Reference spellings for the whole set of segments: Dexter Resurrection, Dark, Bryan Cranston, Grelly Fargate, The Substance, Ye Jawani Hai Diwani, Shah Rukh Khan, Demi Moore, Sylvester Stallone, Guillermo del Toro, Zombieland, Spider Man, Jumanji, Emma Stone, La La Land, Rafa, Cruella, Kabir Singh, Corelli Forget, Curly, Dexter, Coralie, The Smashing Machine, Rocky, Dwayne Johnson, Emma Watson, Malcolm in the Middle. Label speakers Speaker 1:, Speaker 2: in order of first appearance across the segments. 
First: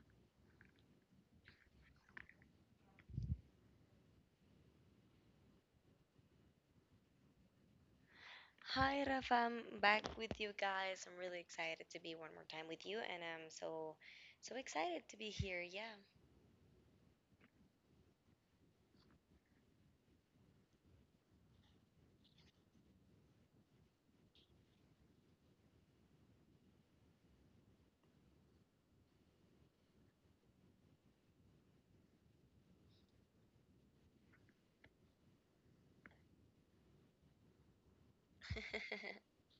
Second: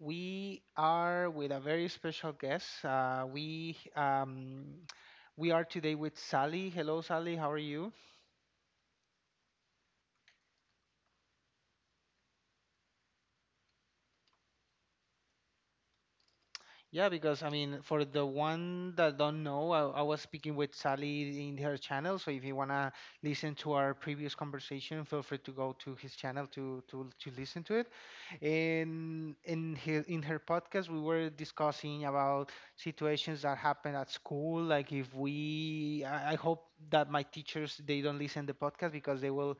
Speaker 1: we are with a very special guest. We are today with Sally. Hello, Sally. How are you?
Speaker 2: Hi, Rafa. I'm back with you guys. I'm really excited to be one more time with you, and I'm so, so excited to be here. Yeah,
Speaker 1: Yeah, because I mean, for the one that don't know, I was speaking with Sally in her channel. So if you wanna listen to our previous conversation, feel free to go to his channel to listen to it. And in her podcast, we were discussing about situations that happen at school. Like if we, I hope that my teachers they don't listen the podcast because they will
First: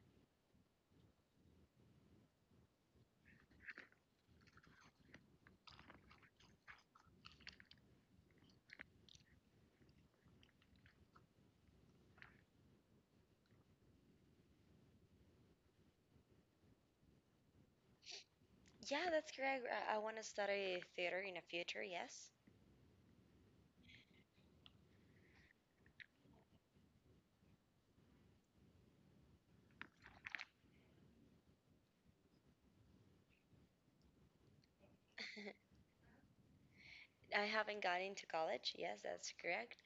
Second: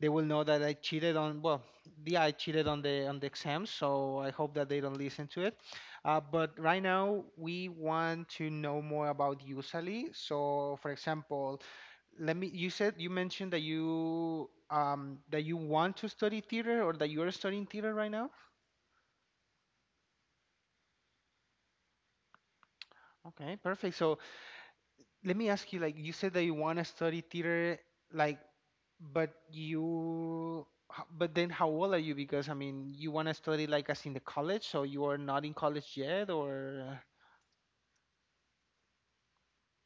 Speaker 1: they will know that I cheated on, well, yeah, I cheated on the exams, so I hope that they don't listen to it. But right now we want to know more about Usali. So for example, let me you said you mentioned that you want to study theater or that you are studying theater right now.
Speaker 2: yeah, that's correct. I want to study theater in the future. Yes,
Speaker 1: Okay, perfect. So let me ask you, like you said that you want to study theater, like, but you but then how old are you? Because I mean, you want to study like as in the college, so you are not in college yet, or
Speaker 2: I haven't gone into college. Yes, that's correct.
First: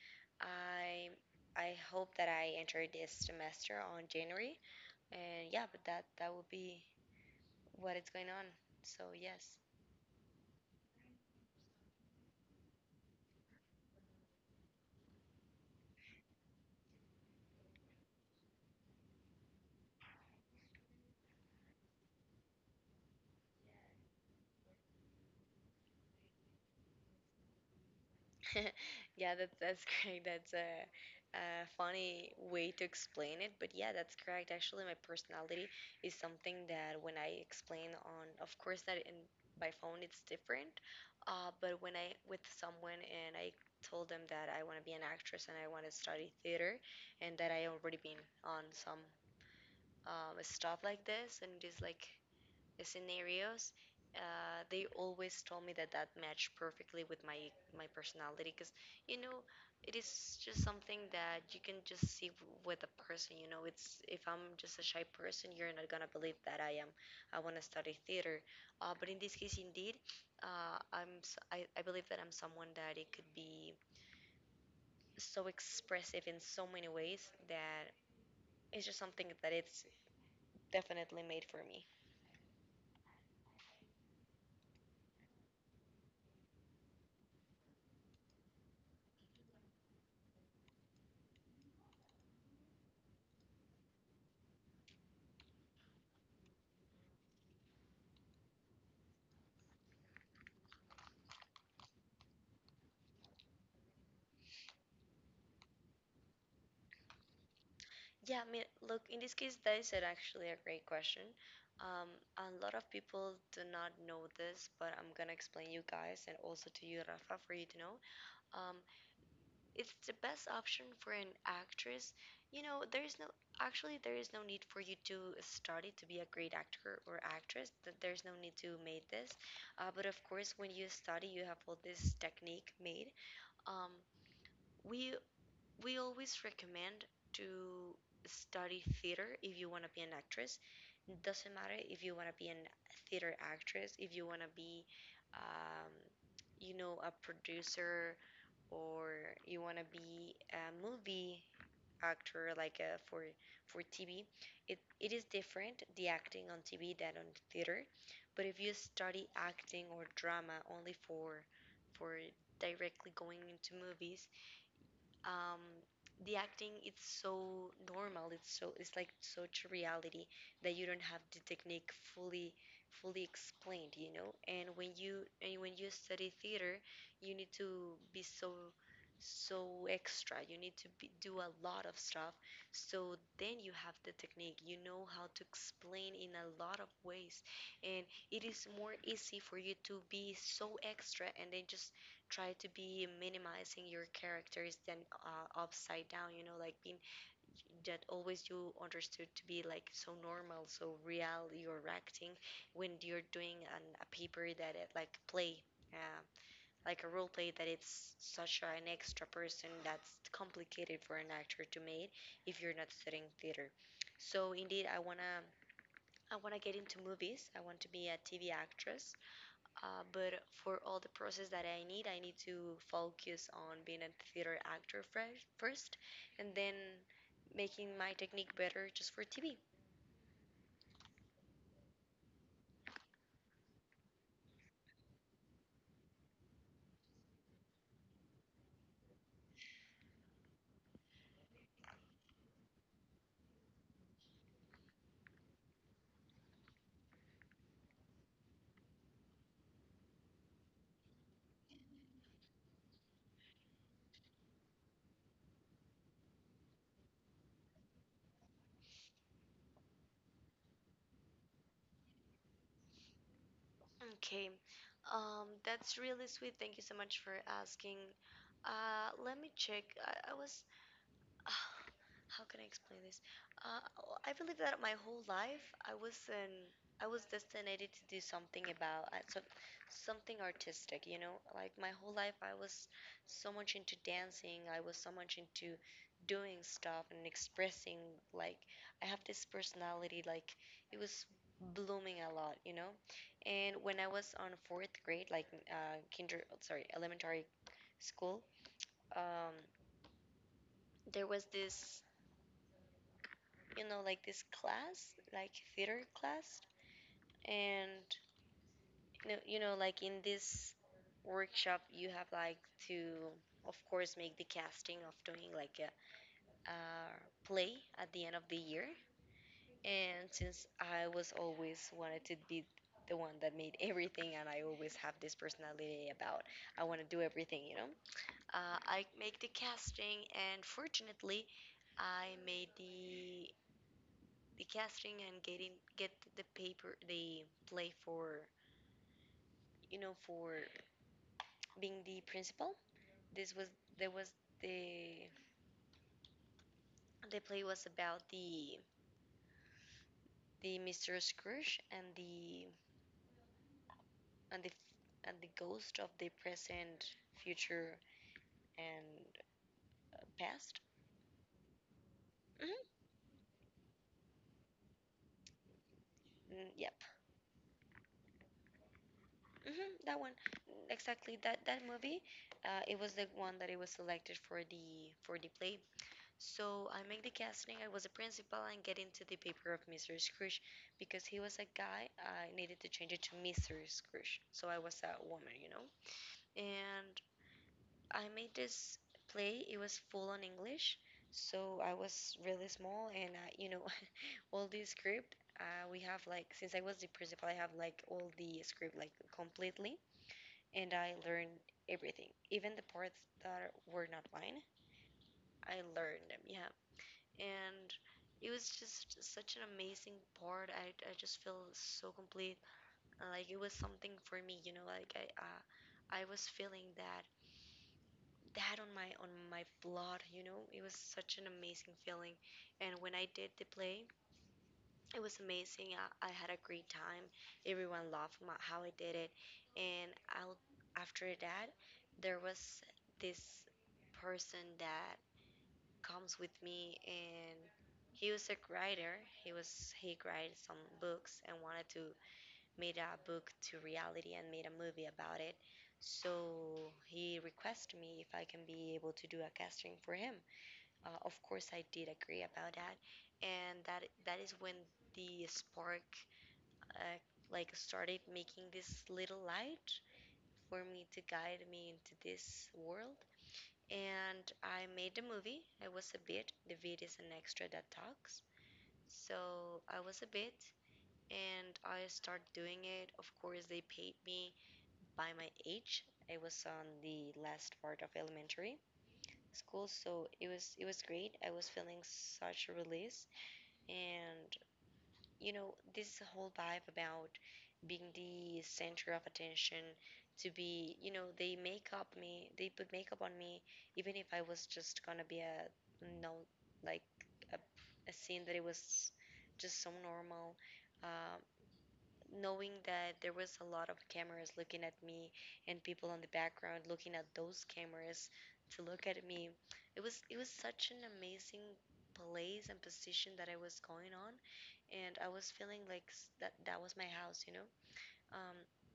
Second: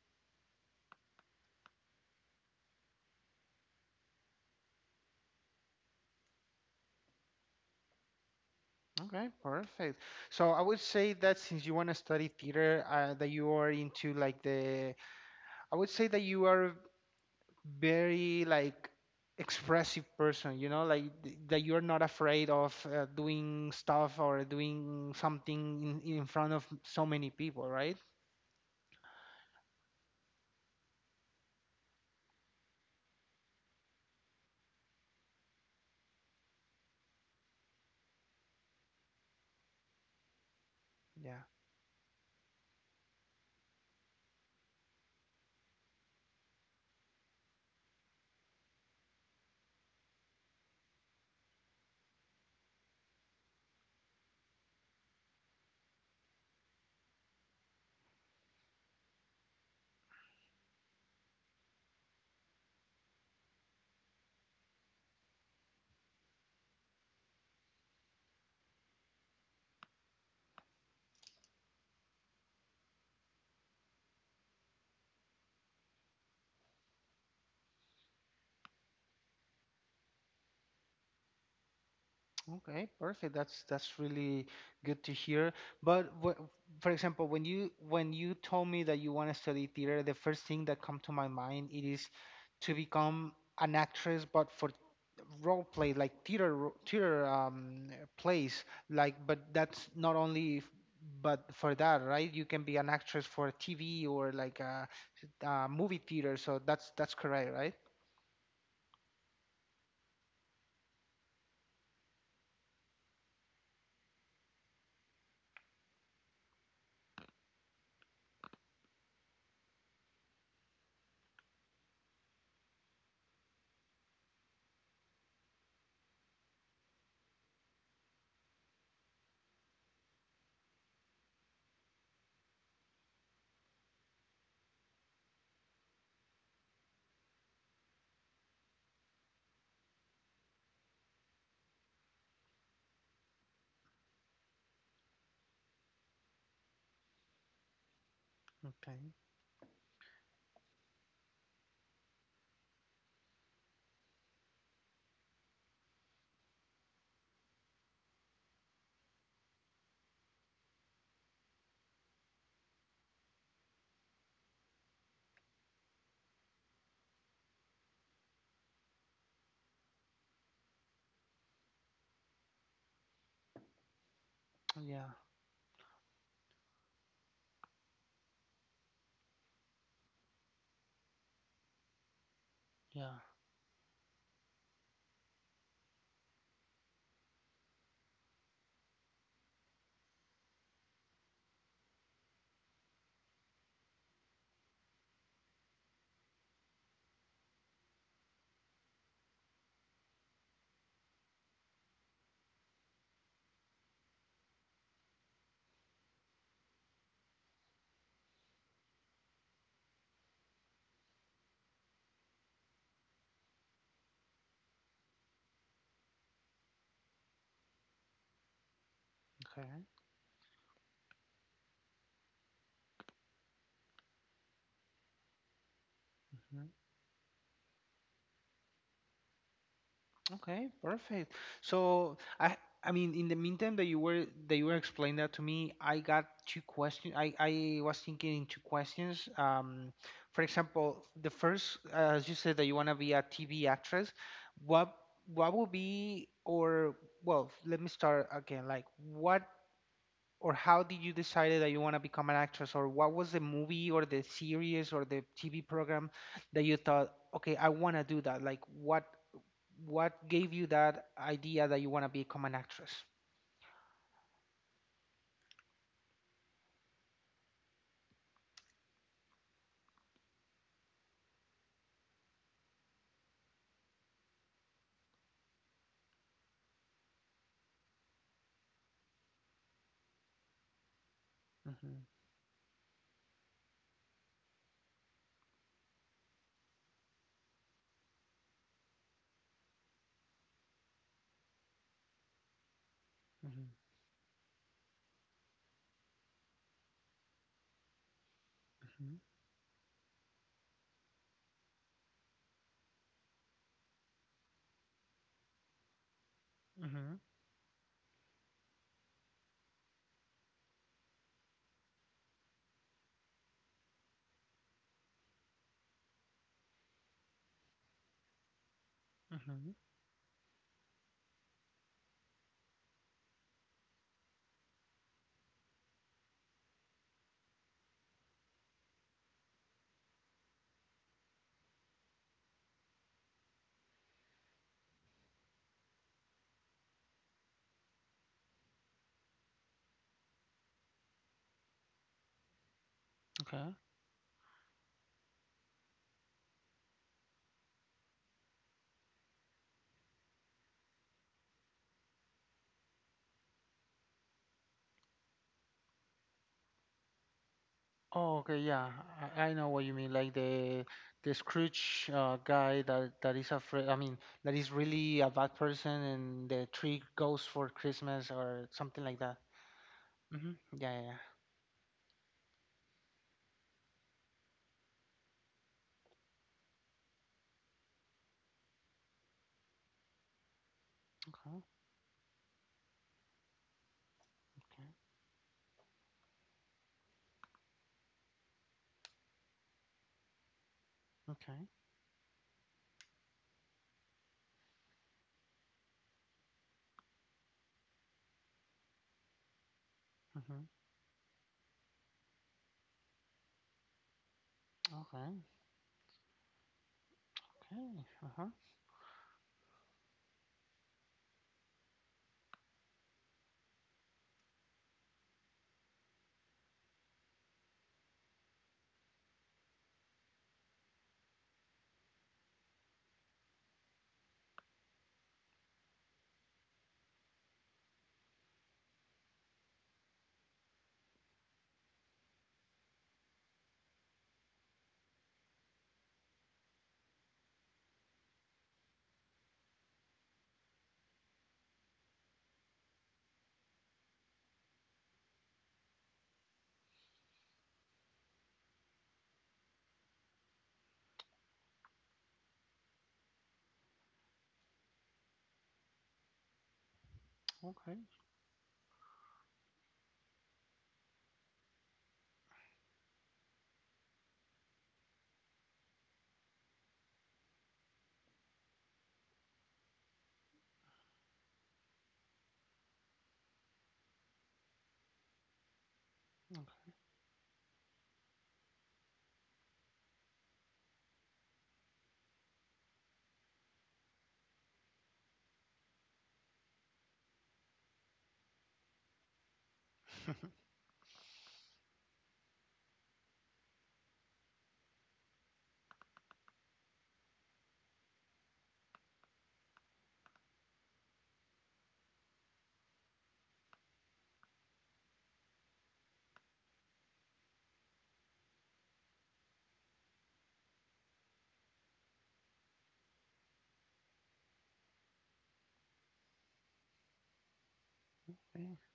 Speaker 2: I, I hope that I enter this semester on January, and yeah, but that will be what it's going on. So
Speaker 1: okay,
Speaker 2: yes.
Speaker 1: perfect. So I would say that since you want to study theater, that you are into like the, I would say that you are very like expressive person, you know, like that you're not afraid of doing stuff or doing something in front of so many people, right?
Speaker 2: Yeah, that's correct. That's a funny way to explain it, but yeah, that's correct. Actually, my personality is something that when I explain on, of course, that in by phone it's different,
Speaker 1: Yeah.
Speaker 2: but when I with someone and I told them that I want to be an actress and I want to study theater, and that I already been on some stuff like this, and it is like scenarios, they always told me that that matched perfectly with my personality because you know it is just something that you can just see with a person. You know, it's if I'm just a shy person, you're not gonna believe that I am. I want to study theater, but in this case, indeed, uh, I believe that I'm someone that it could be so expressive in so many ways that it's just something that it's definitely made for me.
Speaker 1: Okay, perfect. That's really good to hear. But for example, when you told me that you want to study theater, the first thing that come to my mind it is to become an actress, but for role play, like theater theater plays. Like, but that's not only but for that, right? You can be an actress for TV or like a, movie theater. So that's correct, right?
Speaker 2: Yeah, I mean, look, in this case, that is actually a great question. Um, a lot of people do not know this, but I'm gonna explain you guys and also to you, Rafa, for you to know. Um, it's the best option for an actress. You know, there is no actually there is no need for you to study to be a great actor or actress. There's no need to make this. But of course, when you study, you have all this technique made. Um, we we always recommend to study theater if you want to be an actress. It doesn't matter if you want to be an theater actress, if you want to be, um, you know, a producer, or
Speaker 1: Okay.
Speaker 2: you want to be a movie actor, like for TV. It is different the acting on TV than on theater. But if you study acting or drama only for for directly going into movies, um, the acting it's so normal it's so it's like such a reality that you don't have the technique fully explained, you know. And when
Speaker 1: Yeah.
Speaker 2: you and when you study theater you need to be so extra, you need to be, do a lot of stuff so
Speaker 1: Yeah.
Speaker 2: then you have the technique, you know how to explain in a lot of ways, and it is more easy for you to be so extra and then just try to be minimizing your characters than upside down, you know, like being that always you understood to be like so normal so real you're acting when you're doing a paper that it like play uh, like a role play that it's such an extra person that's complicated for an actor to make if you're not studying theater. So indeed I want to get into movies. I want to be a TV actress,
Speaker 1: Okay.
Speaker 2: but for all the process that I need to focus on being a theater actor fresh, first, and
Speaker 1: Mm-hmm.
Speaker 2: then making my technique better just for TV.
Speaker 1: Okay, perfect. So I mean in the meantime that you were explaining that to me, I got two questions. I was thinking in two questions. For example, the first, as you said that you want to be a TV actress, what what would be or well, let me start again. Like what or how did you decide that you want to become an actress? Or what was the movie or the series or the TV program that you thought, okay, I want to do that? Like what gave you that idea that you want to become an actress?
Speaker 2: Okay, that's really sweet. Thank you so much for asking. Let me check. I was how can I explain this? Uh, I believe that my whole life I was destinated to do something about something artistic. You know, like my
Speaker 1: Mm-hmm.
Speaker 2: whole life I was so much into dancing. I was so much into doing stuff and expressing. Like I have this personality. Like it was blooming a lot. You know,
Speaker 1: Mm-hmm.
Speaker 2: and when I was on fourth grade, like elementary school, um, there was this, you know, like this class, like theater class,
Speaker 1: Mm-hmm.
Speaker 2: and like in this workshop, you have like to, of course, make the casting of doing like a play at the end of the year.
Speaker 1: Mm-hmm.
Speaker 2: And since I was always wanted to be the one that made everything, and I always have this personality about I want to do everything, you know, I make the casting, and fortunately, I made the casting and getting get the paper the play for, you know, for being the principal. This was
Speaker 1: Okay.
Speaker 2: there was the play was about the Mr. Scrooge and and the the ghost of the present, future,
Speaker 1: Oh, okay. Yeah,
Speaker 2: and
Speaker 1: I know what you mean. Like
Speaker 2: past.
Speaker 1: the Scrooge guy
Speaker 2: Mm-hmm.
Speaker 1: that is afraid. I mean, that is really a bad person, and the
Speaker 2: Mm, yep,
Speaker 1: tree goes for Christmas or something like that.
Speaker 2: hmm that one
Speaker 1: Mm-hmm. Yeah, yeah, yeah.
Speaker 2: exactly. That that movie, it was the one that it was selected for the play. So I make the casting. I was a principal and get into the paper of Mr. Scrooge because he was
Speaker 1: Okay.
Speaker 2: a guy. I needed to change it to Mr. Scrooge. So I
Speaker 1: Okay.
Speaker 2: was a woman, you know. And I made this play. It was full on English.
Speaker 1: Okay.
Speaker 2: So I was really small and I, you know, all the script we have like since I was the principal, I have like all the script like completely,
Speaker 1: Mm-hmm.
Speaker 2: and I learned everything, even the parts that were not mine.
Speaker 1: Okay.
Speaker 2: I learned them. Yeah. And
Speaker 1: Okay. Uh-huh.
Speaker 2: it was just such an amazing part. I just feel so complete. Like it was something for me, you know. Like I was feeling that that on my blood, you know. It was such an amazing feeling. And when I did the play, it was amazing. I had a great time. Everyone loved my, how I did it. And I'll after that, there was this person that comes with me, and he was a writer. He wrote some books and wanted to made a book to reality and made a movie about it. So he requested me if I can be able to do a casting for him. Of course, I did agree about that, and that is when the spark uh, like
Speaker 1: Okay.
Speaker 2: started making this little light for me to guide me into this world, and I made the movie. I was a bit. The bit is an extra that talks. So I was a bit and I started doing it. Of course, they paid me by my age. I was on the last part of elementary school, so it was great. I was feeling such a release and, you know, this whole vibe about being the center of attention, to be, you know, they make up me, they put makeup on me, even if I was just gonna be a, no, like a, a scene that it was just so normal. Um, knowing that there was a lot of cameras looking at me and people on the background looking at those cameras to look at me, it was such an amazing place and position that I was going on, and I was feeling like that that was my house, you know. Um
Speaker 1: Okay.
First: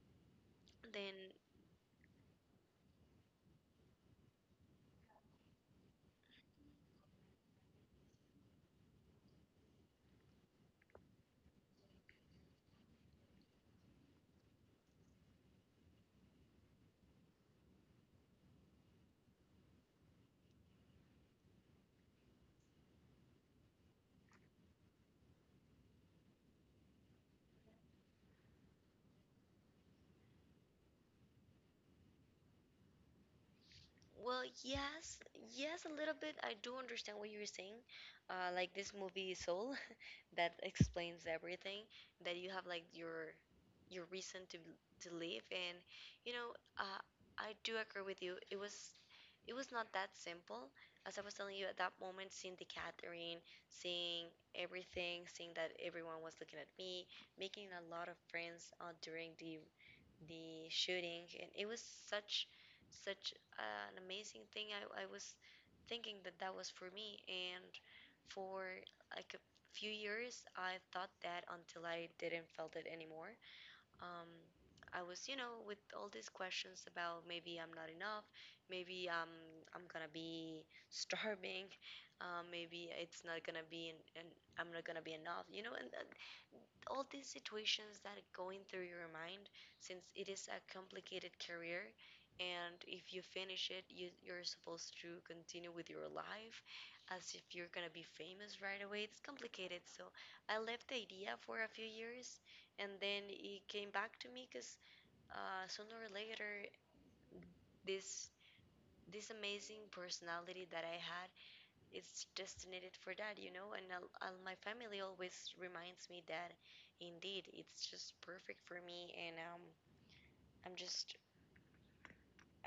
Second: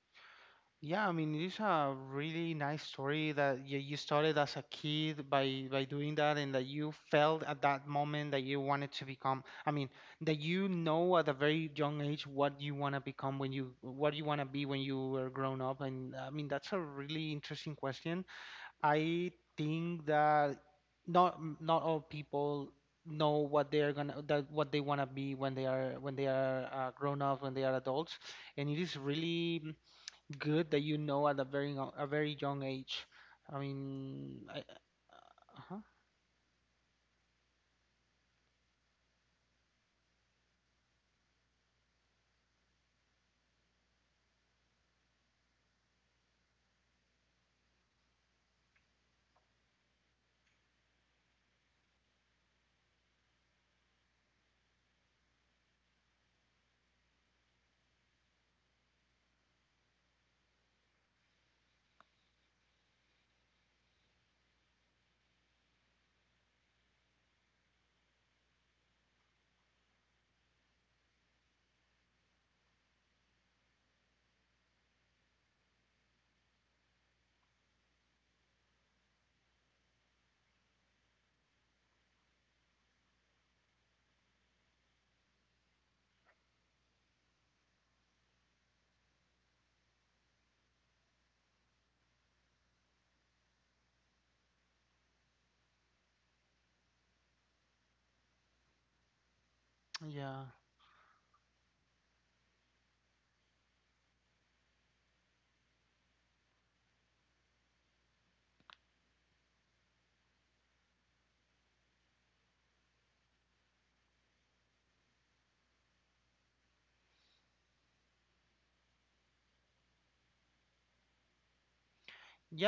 Speaker 1: Yeah, I
Speaker 2: then
Speaker 1: mean, it's a really nice story that you started as a kid by doing that, and that you felt at that moment that you wanted to become. I mean, that you know at a very young age what you want to become when you what you want to be when you are grown up. And I mean, that's a really interesting question. I think that not all people know what they're gonna that what they want to be when they are grown up, when they are adults, and it is really good that you know at a very young age. I mean,
Speaker 2: well, yes,
Speaker 1: uh-huh,
Speaker 2: yes, a little bit I do understand what you're saying. Like this movie Soul that explains everything that you have like your reason to live, and you know, I do agree with you. It was not that simple as I was telling you. At that moment, seeing the catering, seeing everything, seeing that everyone was looking at me, making a lot of friends during the shooting, and it was such such an amazing thing. I was thinking that that was for me, and for like a few years I thought that until I didn't felt it anymore. um, I was, you know, with all these questions about maybe I'm not enough, maybe I'm gonna be starving, maybe it's not gonna be, and I'm not gonna be enough, you know. And all these situations that are going through your mind, since it is a complicated career, and if you finish it, you, you're supposed to continue with your life as if you're gonna be famous right away. It's complicated, so
Speaker 1: yeah.
Speaker 2: I left the idea for a few years, and then it came back to me because sooner or later, this amazing personality that I had, it's destined for that, you know. And my family always reminds me that indeed it's just perfect for me, and I'm just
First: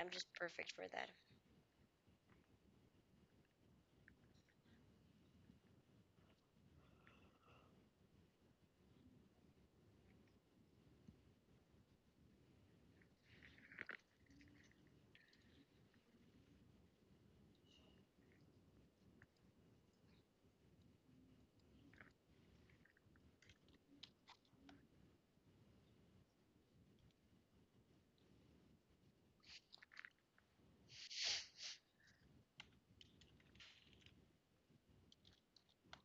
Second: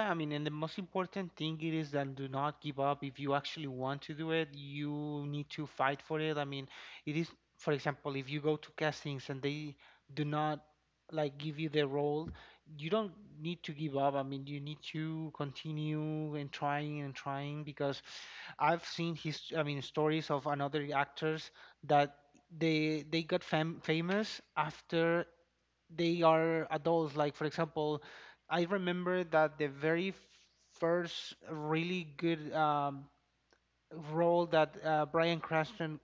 Speaker 2: I'm
Speaker 1: I
Speaker 2: just
Speaker 1: mean, and the
Speaker 2: perfect
Speaker 1: most
Speaker 2: for that.
Speaker 1: important thing it is that do not give up. If you actually want to do it, you need to fight for it. I mean, it is, for example, if you go to castings and they do not like give you the role, you don't need to give up. I mean, you need to continue and trying because I've seen his, I mean, stories of another actors that they got famous after they are adults. Like, for example, I remember that the very first really good role that Bryan Cranston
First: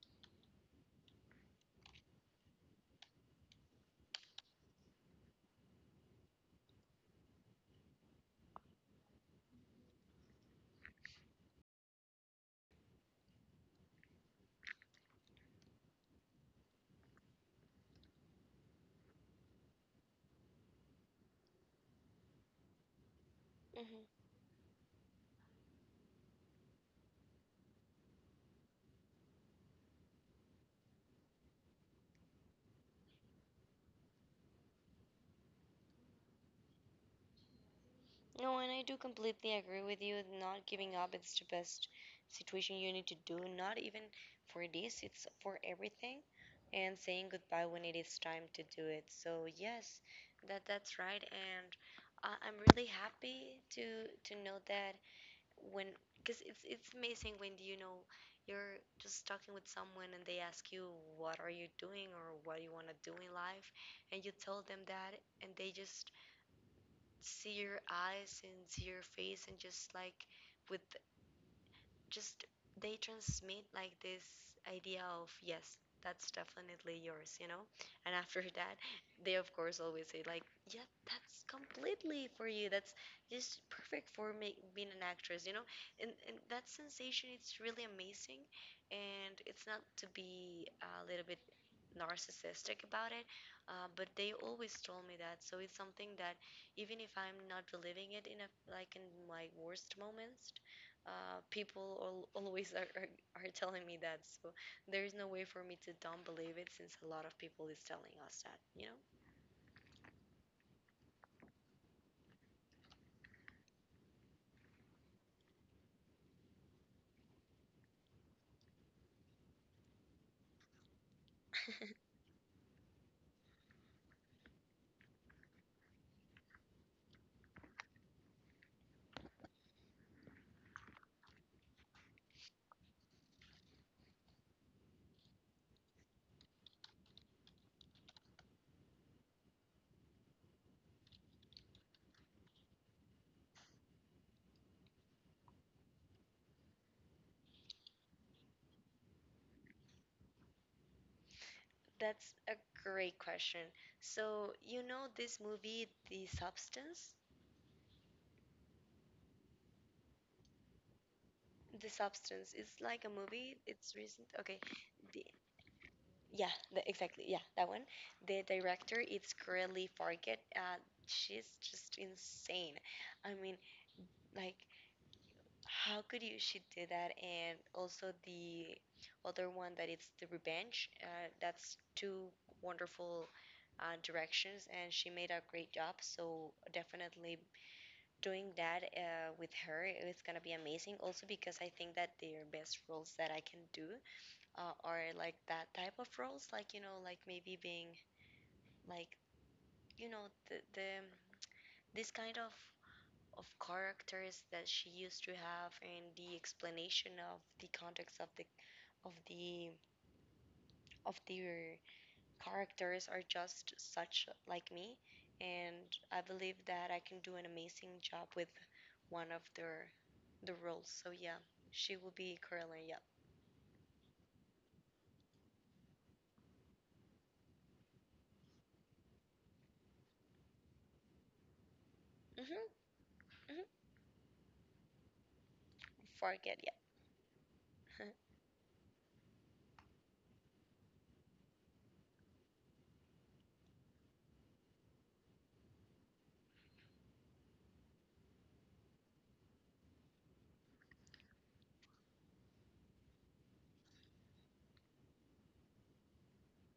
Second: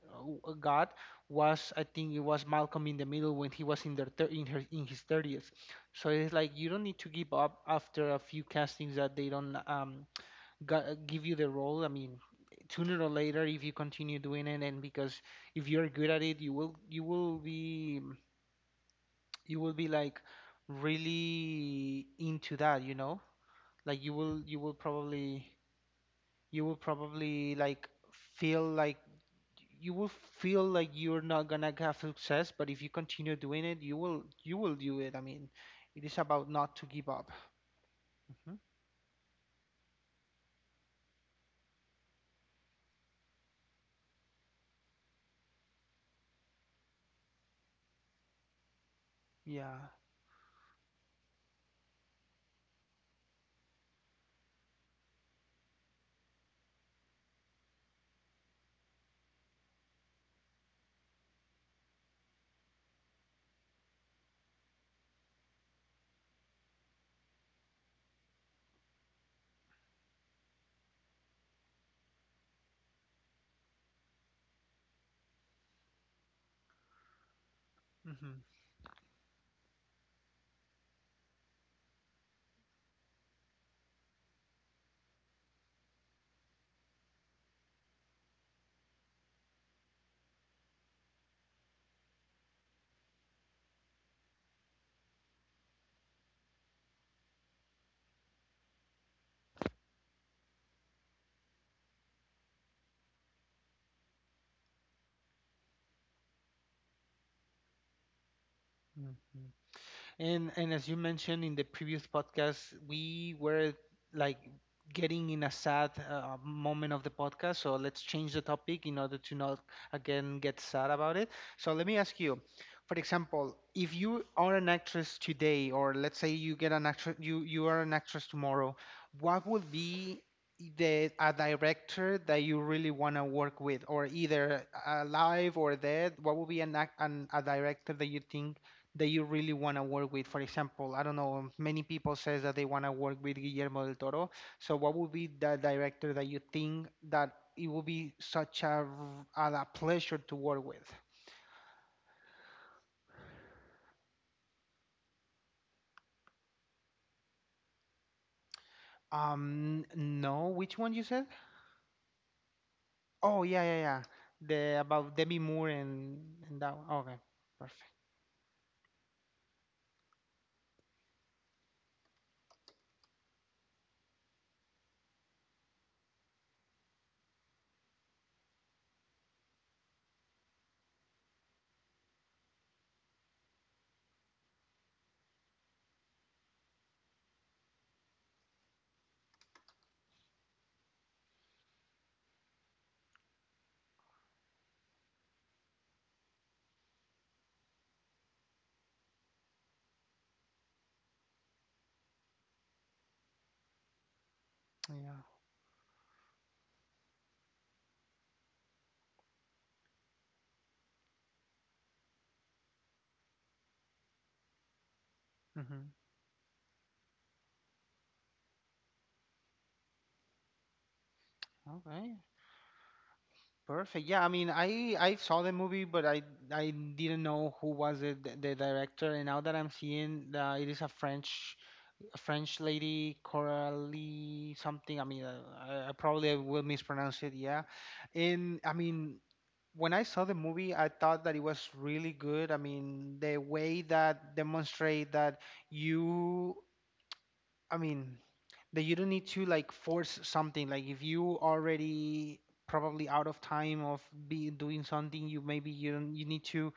Speaker 1: got was, I think it was Malcolm in the Middle when he was in their thir- in her in his 30s. So it's like you don't need to give up after a few castings that they don't give you the role. I mean, sooner or later, if you continue doing it, and because if you're good at it, you will be like really into that, you know? Like
Speaker 2: hmm
Speaker 1: you will probably like feel like you will feel like you're not gonna have success, but if you continue doing it, you will do it. I mean, it is about not to give up. Hmm.
Speaker 2: No, and I do completely agree with you. Not giving up it's the best situation you need to do. Not even for this, it's for everything, and saying goodbye when it is time to do it. So
Speaker 1: Yeah.
Speaker 2: yes, that's right, and I'm really happy to know that when because it's amazing when you know you're just talking with someone and they ask you what are you doing or what you want to do in life and you tell them that and they just see your eyes and see your face and just like with just they transmit like this idea of yes, that's definitely yours, you know. And after that they of course always say like yeah, that's completely for you, that's just perfect for me being an actress, and that sensation it's really amazing and it's not to be a little bit narcissistic about it. But they always told me that, so it's something that even if I'm not believing it in a like in my worst moments, people always are telling me that. So there is no way for me to don't believe it since a lot of people is telling us that, you know?
Speaker 1: Hmm. And as you mentioned in the previous podcast, we were like getting in a sad moment of the podcast. So let's change the topic in order to not again get sad about it. So let me ask you, for example, if you are an actress today, or let's say you get an actress, you are an actress tomorrow, what would be the a director that you really want to work with, or either alive or dead? What would be an, ac- an a director that you think? That you really want to work with? For example, I don't know, many people says that they want to work with Guillermo del Toro. So what would be the director that you think that it would be such a pleasure to work with?
Speaker 2: That's a great question. So, you know this movie, The Substance?
Speaker 1: No, which one you said?
Speaker 2: The Substance. It's like a
Speaker 1: Oh,
Speaker 2: movie.
Speaker 1: yeah, yeah,
Speaker 2: It's
Speaker 1: yeah.
Speaker 2: recent. Okay.
Speaker 1: The, about
Speaker 2: The,
Speaker 1: Demi Moore and,
Speaker 2: yeah,
Speaker 1: and that one. Okay,
Speaker 2: exactly. Yeah, that one.
Speaker 1: perfect.
Speaker 2: The director, it's Grelly Fargate. She's just insane. I mean, like how could you she do that? And also the other one that it's The Revenge. That's two wonderful directions, and she made a great job. So definitely doing that with her, it's gonna be amazing. Also because I think that their best roles that I can do are like that type of roles, like you know, like maybe being like you know the this kind of characters that she
Speaker 1: Yeah.
Speaker 2: used to have, and the explanation of the context of the of the of their characters are just such like me. And
Speaker 1: Hmm.
Speaker 2: I believe that I can do an amazing job with one of their the roles. So yeah, she will
Speaker 1: Okay.
Speaker 2: be Caroline. Yeah.
Speaker 1: Perfect. Yeah, I mean, I saw the movie, but I didn't know who was the director, and now that I'm seeing that it is a French
Speaker 2: Mhm.
Speaker 1: Lady,
Speaker 2: Mhm.
Speaker 1: Coralie something. I mean, I probably
Speaker 2: Forget.
Speaker 1: will mispronounce it. Yeah,
Speaker 2: Yeah.
Speaker 1: and I mean, when I saw the movie, I thought that it was really good. I mean, the way that demonstrate that you, I mean, that you don't need to like force something. Like if you already probably out of time of be doing something, you maybe you don't, you need to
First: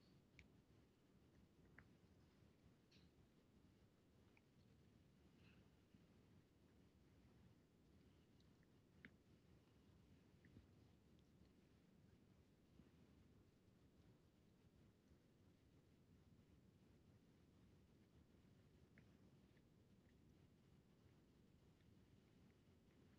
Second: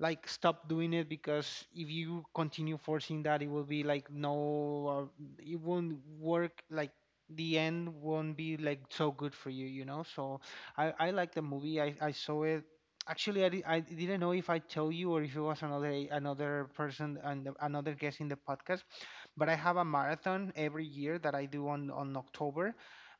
Speaker 1: like stop doing it, because if you continue forcing that, it will be like no, it won't work, like the end won't be like so good for you you know So I like the movie. I saw it. Actually, I didn't know if I told you or if it was another person and another guest in the podcast, but I have a marathon every year that I do on October,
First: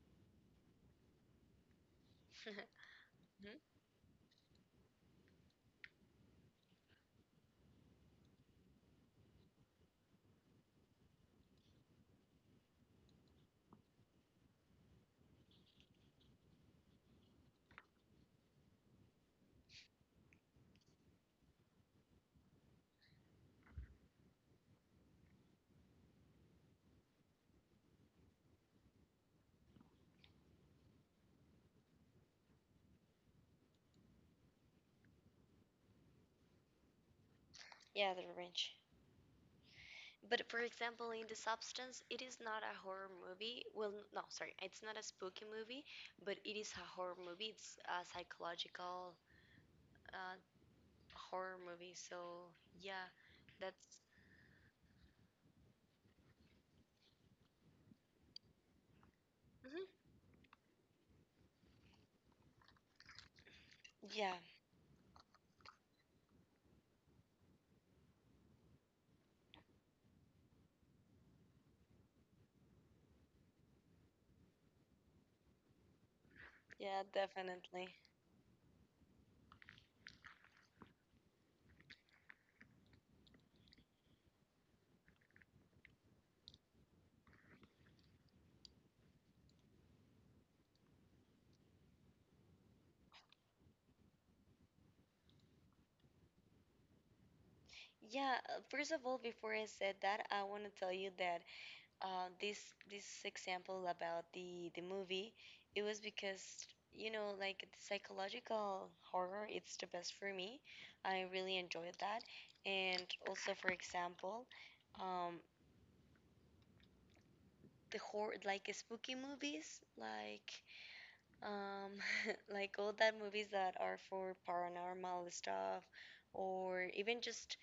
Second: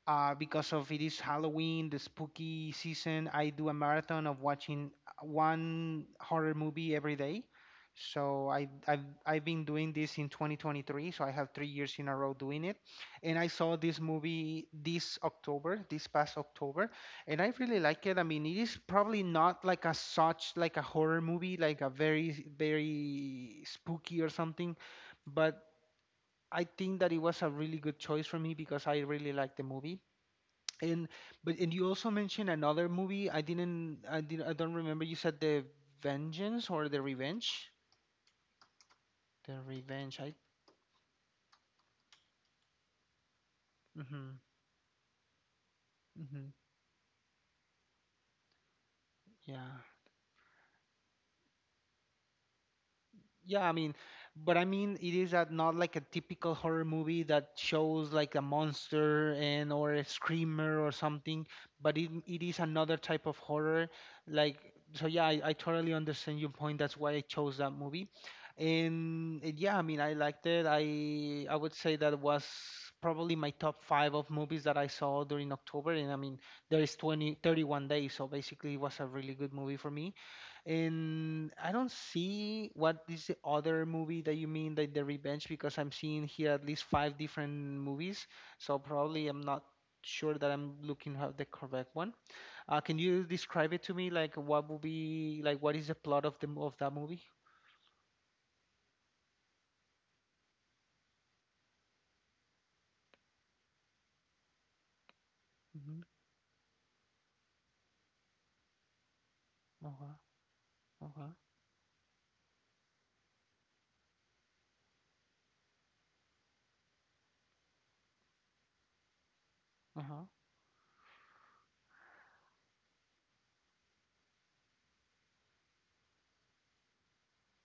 Speaker 1: because of it is Halloween, the spooky season, I
Speaker 2: Mhm.
Speaker 1: do a marathon of watching one horror movie every day. So I've been doing this in 2023. So I have 3 years in a row doing it, and I saw this movie this October, this past October, and I really like it. I mean, it is probably not like a such like a horror movie, like a very very spooky or something, but I think that it was a really good choice for me because I really like the movie. And and you also mentioned another movie. I didn't. I didn't. I don't remember. You said the Vengeance or the Revenge.
Speaker 2: Yeah, The Revenge.
Speaker 1: The Revenge. I.
Speaker 2: But for example, in The Substance, it is not a horror movie. Well, no,
Speaker 1: Mm-hmm.
Speaker 2: sorry, it's not a spooky movie, but
Speaker 1: Mm-hmm.
Speaker 2: it is a horror movie. It's a psychological
Speaker 1: Yeah.
Speaker 2: uh, horror movie. So yeah,
Speaker 1: Yeah, I mean,
Speaker 2: that's
Speaker 1: but I mean, it is that not like a typical horror movie that shows like a monster and
Speaker 2: mhm,
Speaker 1: or a screamer or something, but it is another type of horror.
Speaker 2: yeah,
Speaker 1: Like, so yeah, I totally understand your point. That's why I chose that movie. And yeah, I mean, I liked it. I would say that was probably my top five of movies that I saw during October. And I mean, there is
Speaker 2: yeah,
Speaker 1: 20 31
Speaker 2: definitely.
Speaker 1: days, so basically it was a really good movie for me. And I don't see what is the other movie that you mean like the revenge, because I'm seeing here at least five different movies. So probably I'm not sure that I'm looking at the correct one. Can you describe it to me? Like what would be, like what is the plot of of that movie?
Speaker 2: Yeah, first of all, before I said that, I want to tell you that this this example about the movie, it
Speaker 1: Mm-hmm.
Speaker 2: was because you know like the psychological horror, it's the
Speaker 1: Uh-huh.
Speaker 2: best for me. I
Speaker 1: Uh-huh.
Speaker 2: really enjoyed that, and also for example, um, the horror like spooky movies,
Speaker 1: Uh-huh.
Speaker 2: like um, like all that movies that are for paranormal stuff, or even just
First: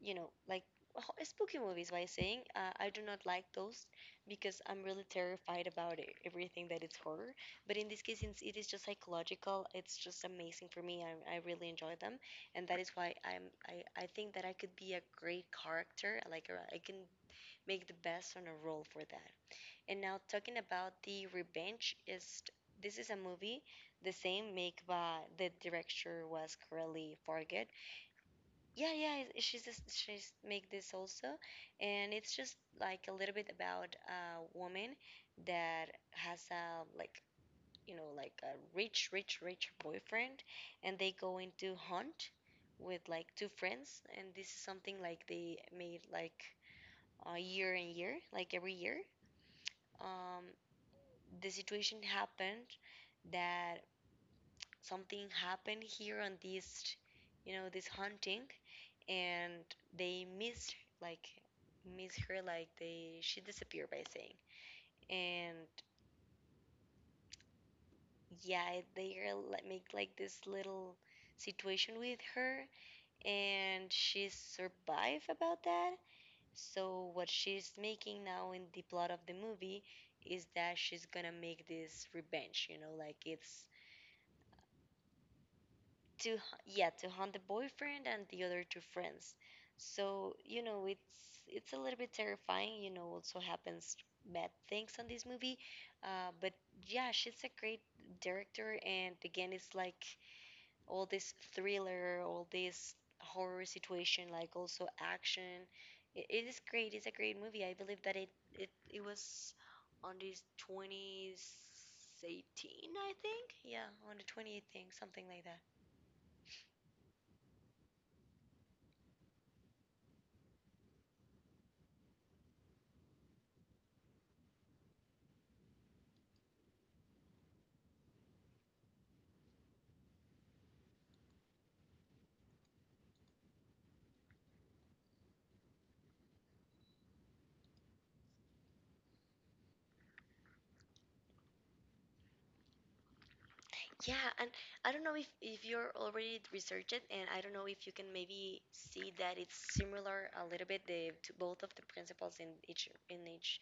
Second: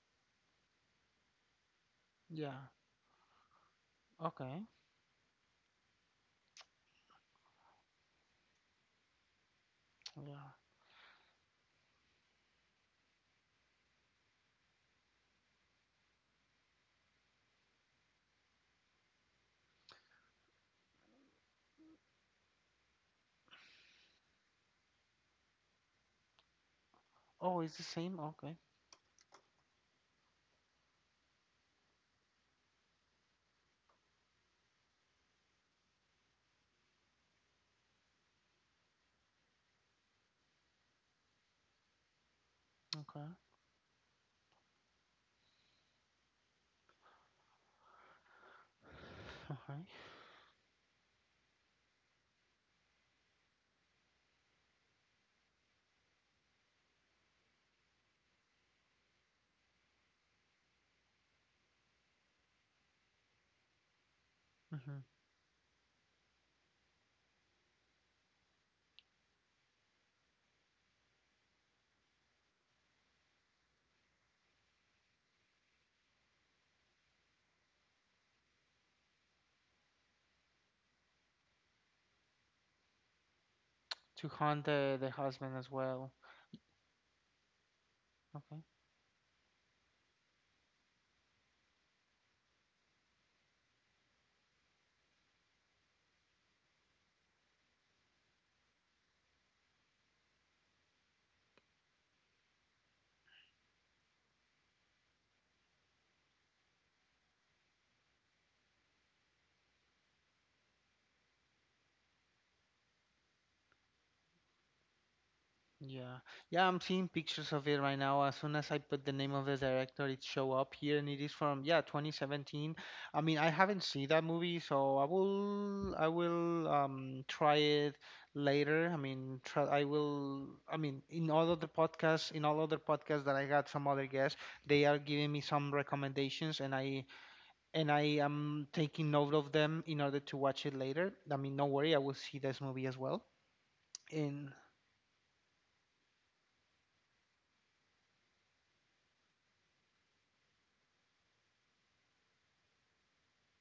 Speaker 2: you know, like spooky movies by saying
Speaker 1: Yeah.
Speaker 2: I do not like those because
Speaker 1: Okay.
Speaker 2: I'm really terrified about it, everything that it's horror. But in this case, since it is just psychological, it's just
Speaker 1: Yeah.
Speaker 2: amazing for me. I really enjoy them, and that is why I'm I think that I could be a great character. Like I can make the best on a role for that. And now talking about The Revenge is this is a movie the same make by the director was Corelli
Speaker 1: Oh,
Speaker 2: Forget.
Speaker 1: it's the same? Okay. Okay.
Speaker 2: Yeah, she's just, she's make this also, and it's just like a little bit about a woman that has a like you know like a rich boyfriend, and they go into hunt with like two friends, and this is something like they made like a year and year, like every year.
Speaker 1: Okay.
Speaker 2: um, the situation happened that something happened here on this, you know, this hunting, and they missed like miss her, like they she disappeared by saying.
Speaker 1: Mm-hmm.
Speaker 2: And yeah, they like, make like this little situation with her, and she survived about that. So what she's making now in the plot of the movie is that she's gonna make this revenge, you know, like it's
Speaker 1: To hunt the husband as well.
Speaker 2: to h- yeah, to hunt the boyfriend and the other
Speaker 1: Okay.
Speaker 2: two friends. So you know it's a little bit terrifying, you know, also happens bad things on this movie. But yeah, she's a great director, and again it's like all this thriller, all this horror situation, like also action, it is great, it's a great movie. I believe that it it was on this 2018, I think, yeah, on the 2018, something like that.
Speaker 1: Yeah, yeah, I'm seeing pictures of it right now. As soon as I put the name of the director, it show up here, and it is from yeah 2017. I mean, I haven't seen that movie, so I will try it later. I mean, try, I will. I mean, in all other podcasts, in all other podcasts that I got some other guests, they are giving me some recommendations, and I am taking note of them in order to watch it later. I mean, no worry, I will see this movie as well.
Speaker 2: Yeah, and
Speaker 1: And
Speaker 2: I don't know if you're already researched it, and I don't know if you can maybe see that it's similar a little bit the, to both of the principles in each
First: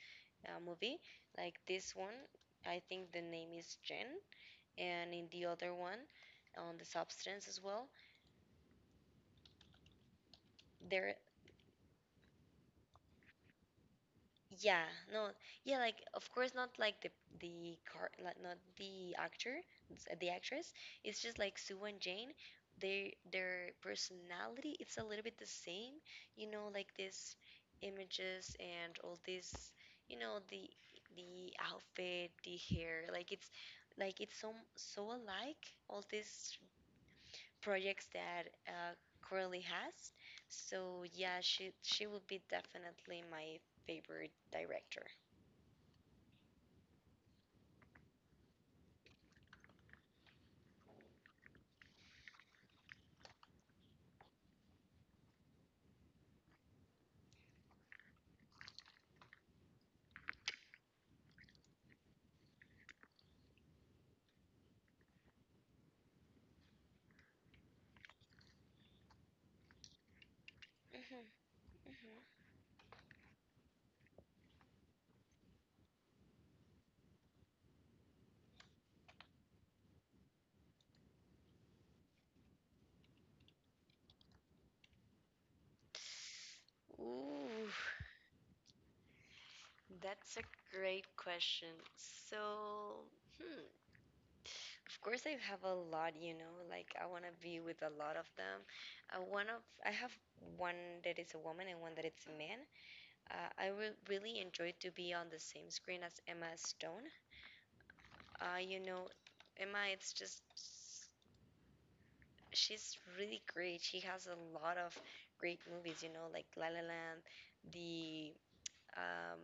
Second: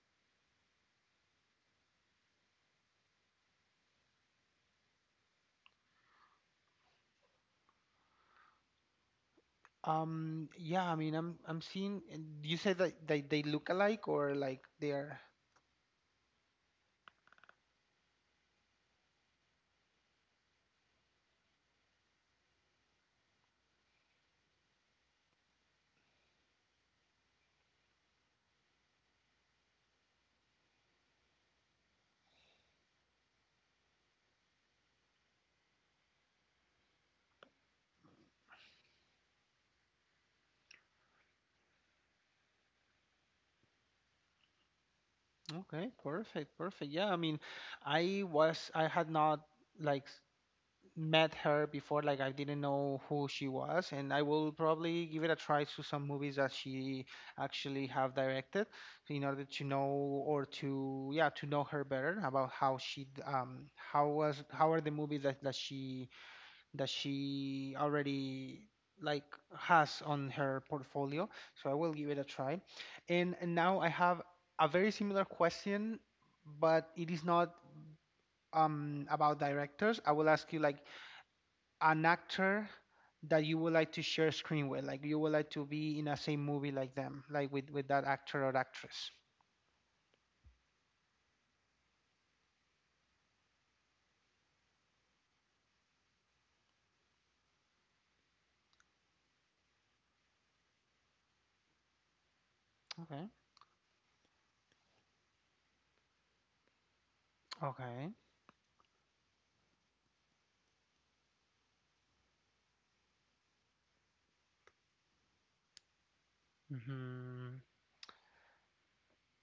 Speaker 2: movie. Like this one, I think the name is Jen, and in the other one, on the substance as well,
Speaker 1: Yeah, I mean,
Speaker 2: they're
Speaker 1: I'm seeing. And You said that they look alike or like
Speaker 2: yeah,
Speaker 1: they are.
Speaker 2: no, yeah, like of course not like the car, like not the actor, the actress. It's just like Sue and Jane. Their personality, it's a little bit the same, you know, like these images and all this, you know, the outfit, the hair, like it's so so alike. All these projects that Curly has. So yeah, she will be definitely my favorite director.
Speaker 1: Okay, perfect, perfect. Yeah, I mean, I was I had not like met her before. Like I didn't know who she was, and I will probably give it a try to some movies that she actually have directed in order to know or to yeah to know her better about how she how was how are the movies that that she already like has on her
Speaker 2: Mhm,
Speaker 1: portfolio. So I will give
Speaker 2: mhm.
Speaker 1: it a try. And now I have a very similar question, but it is not about directors. I will ask you like an actor that you would like to share screen with, like you would like to be in a same movie like them, like
Speaker 2: Ooh,
Speaker 1: with that actor or actress.
Speaker 2: that's a great question. So, hmm, of course I have a lot, you know, like I want to be with a lot of them. One of I have one that is a woman and one that it's a man.
Speaker 1: Okay.
Speaker 2: I would really enjoy to be on the same screen as Emma Stone.
Speaker 1: Okay.
Speaker 2: You know, Emma, it's just she's really great. She has a lot of great movies, you know, like La La Land,
Speaker 1: Hmm.
Speaker 2: the um,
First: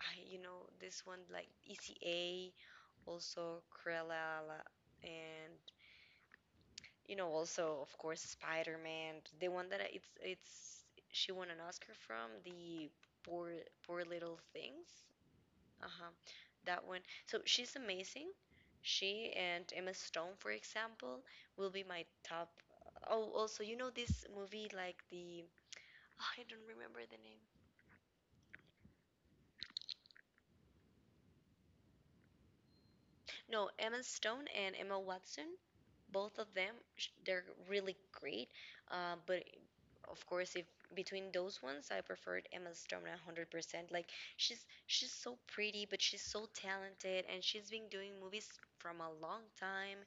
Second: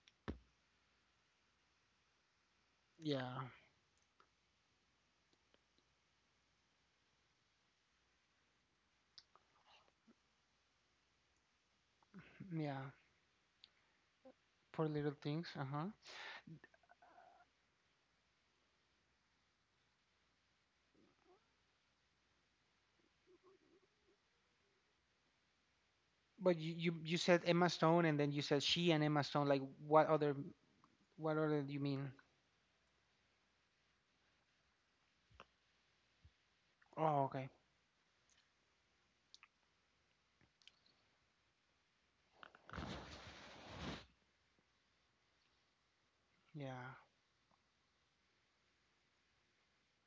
Speaker 2: I, you know this one like ECA,
Speaker 1: Yeah.
Speaker 2: also Cruella, and you know also of course Spider Man, the one that it's she won an Oscar from
Speaker 1: Yeah.
Speaker 2: the poor poor little things,
Speaker 1: Poor little things. Uh huh.
Speaker 2: uh huh, that one. So she's amazing. She and Emma Stone, for example, will be my top. Oh, also you know this movie like the oh, I
Speaker 1: But
Speaker 2: don't
Speaker 1: you, you
Speaker 2: remember
Speaker 1: you
Speaker 2: the name.
Speaker 1: said Emma Stone and then you said she and Emma Stone. Like what other do you mean?
Speaker 2: No, Emma Stone and Emma Watson, both of them
Speaker 1: Oh,
Speaker 2: they're
Speaker 1: okay.
Speaker 2: really great. But of course if between those ones I preferred Emma Stone 100%. Like she's so pretty, but she's so
Speaker 1: Yeah.
Speaker 2: talented, and she's been doing movies from a long time,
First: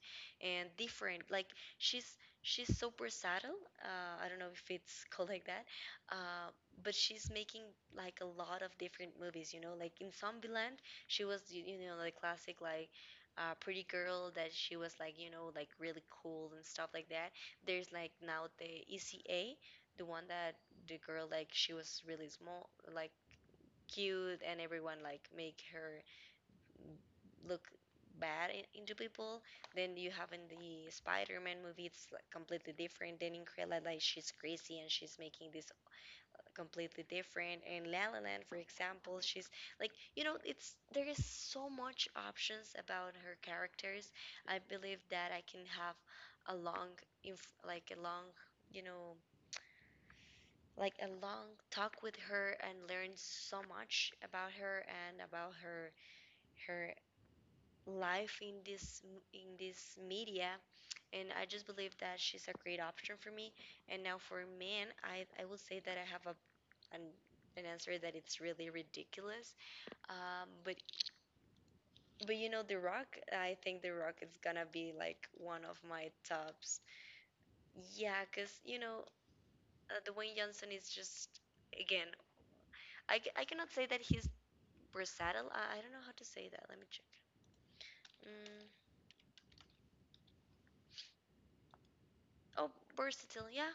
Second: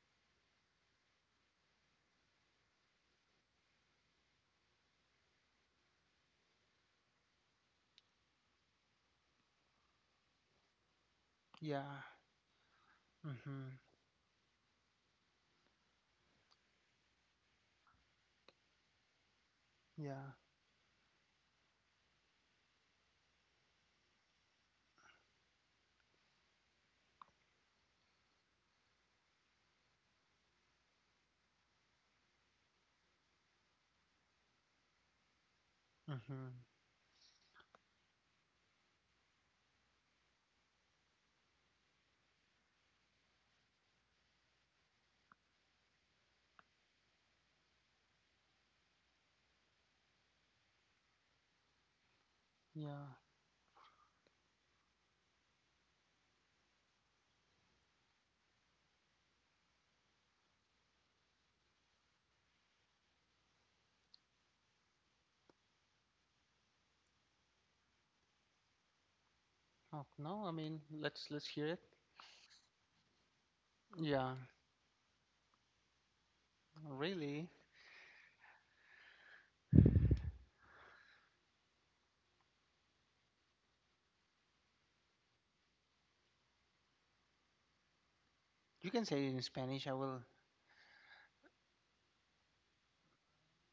Speaker 2: and different like she's she's so versatile. I don't know if it's called like that. uh, but she's making like a lot of different movies, you know, like in Zombieland she was you, you know
Speaker 1: Yeah.
Speaker 2: the classic like
Speaker 1: Mhm.
Speaker 2: pretty girl that she was like, you know, like really cool and stuff like that. There's like now the ECA, the one
Speaker 1: Yeah.
Speaker 2: that the girl like she was really small, like cute, and everyone like make her look bad in, into people. Then you have in the Spider-Man movie, it's like completely different. Then in Incrella like she's crazy, and she's making this
Speaker 1: Mhm.
Speaker 2: completely different. And La La Land, for example, she's like you know it's there is so much options about her characters. I believe that I can have a long like a long, you know, like a long talk with her and
Speaker 1: Yeah.
Speaker 2: learned so much about her and about her her life in this media, and I just believe that she's a great option for me. And now for men, I will say that I have a an, an answer that it's really ridiculous.
Speaker 1: Oh, no,
Speaker 2: um,
Speaker 1: I
Speaker 2: but
Speaker 1: mean, let's hear it.
Speaker 2: but you know, The Rock, I think The Rock
Speaker 1: Yeah.
Speaker 2: is gonna be like one of my tops.
Speaker 1: Really?
Speaker 2: Yeah, because you know, Dwayne Johnson is just again, I cannot say that he's versatile. I don't know how to say that. Let me check. Mm,
Speaker 1: You can say it in Spanish. I will
Speaker 2: oh, versatile. Yeah,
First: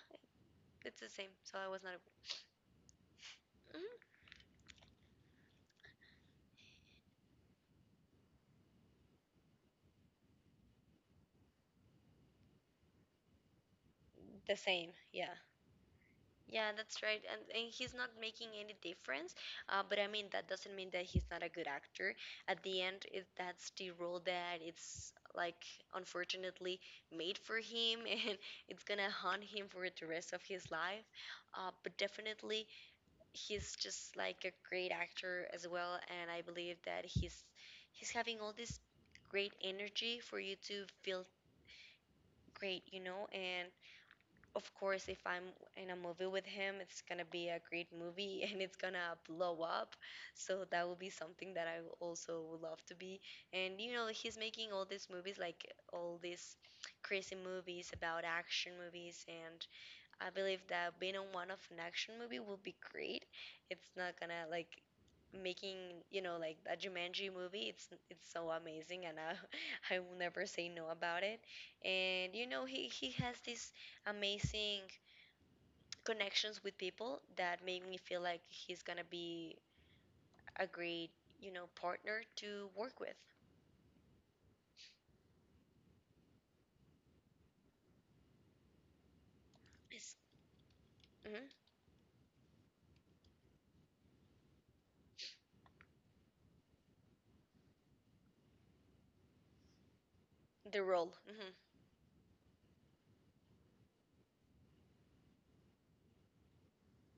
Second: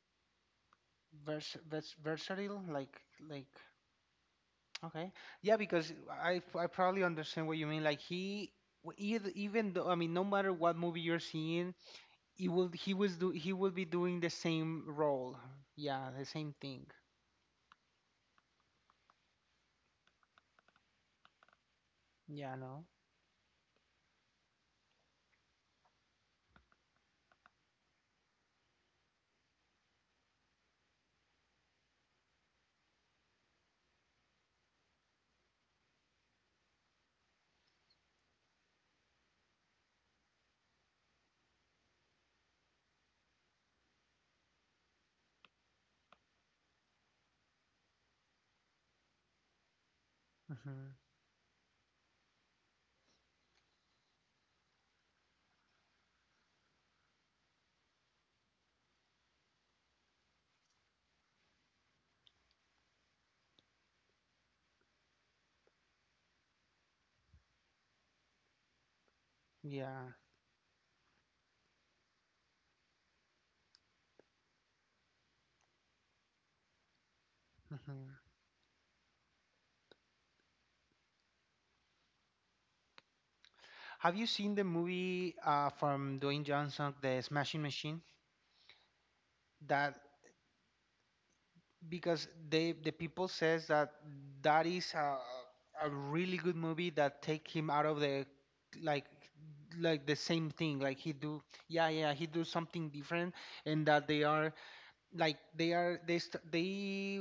Speaker 2: it's the same. So I was not
Speaker 1: versatile like
Speaker 2: mhm,
Speaker 1: okay. Yeah, because I probably understand what you mean. Like he either, even though I mean no matter what movie you're seeing, he will he was do he will be doing the
Speaker 2: the
Speaker 1: same
Speaker 2: same. Yeah.
Speaker 1: role. Yeah, the same
Speaker 2: Yeah,
Speaker 1: thing.
Speaker 2: that's right. And he's not making any difference. But I mean, that doesn't mean that he's not a good actor.
Speaker 1: Yeah,
Speaker 2: At the
Speaker 1: no.
Speaker 2: end, it, that's the role that it's like unfortunately made for him, and it's gonna haunt him for the rest of his life. But definitely, he's just like a great actor as well, and I believe that he's having all this great energy for you to feel great, you know. And of course if I'm in a movie with him, it's gonna be a great movie and it's gonna blow up. So that
Speaker 1: Hmm.
Speaker 2: will be something that I will also would love to be. And you know he's making all these movies like all these crazy movies about action movies, and I believe that being on one of an action movie will be great. It's not gonna like making, you know, like a Jumanji movie. It's so amazing, and I I
Speaker 1: Yeah.
Speaker 2: will never say no about it. And you know he has these amazing connections with people that make me
Speaker 1: Hmm.
Speaker 2: feel like he's gonna be a great, you know, partner to work with.
Speaker 1: Have you seen the movie from Dwayne Johnson, The Smashing Machine? That
Speaker 2: It's, mhm,
Speaker 1: because they the people says that that is a really good movie that take him out of the like like the same thing
Speaker 2: the
Speaker 1: like he
Speaker 2: role.
Speaker 1: do
Speaker 2: Hmm.
Speaker 1: yeah yeah he do something different and that they are like they are they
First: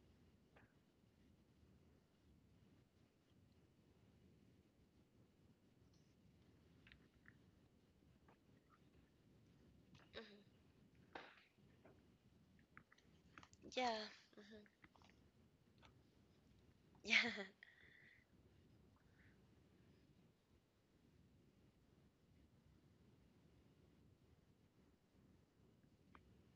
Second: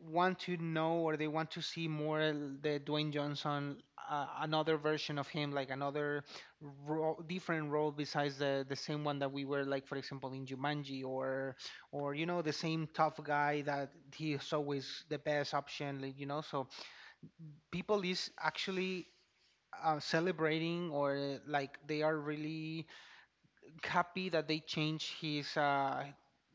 Speaker 1: want to know or they want to see more the Dwayne Johnson, another version of him like another role, different role besides the same one that we were like for example in
Speaker 2: Hmm.
Speaker 1: Jumanji or you know the same tough guy that
Speaker 2: Yeah.
Speaker 1: he is
Speaker 2: Hmm.
Speaker 1: always the best option like, you know, so
Speaker 2: Yeah.
Speaker 1: people is actually celebrating or like they are really happy that they changed his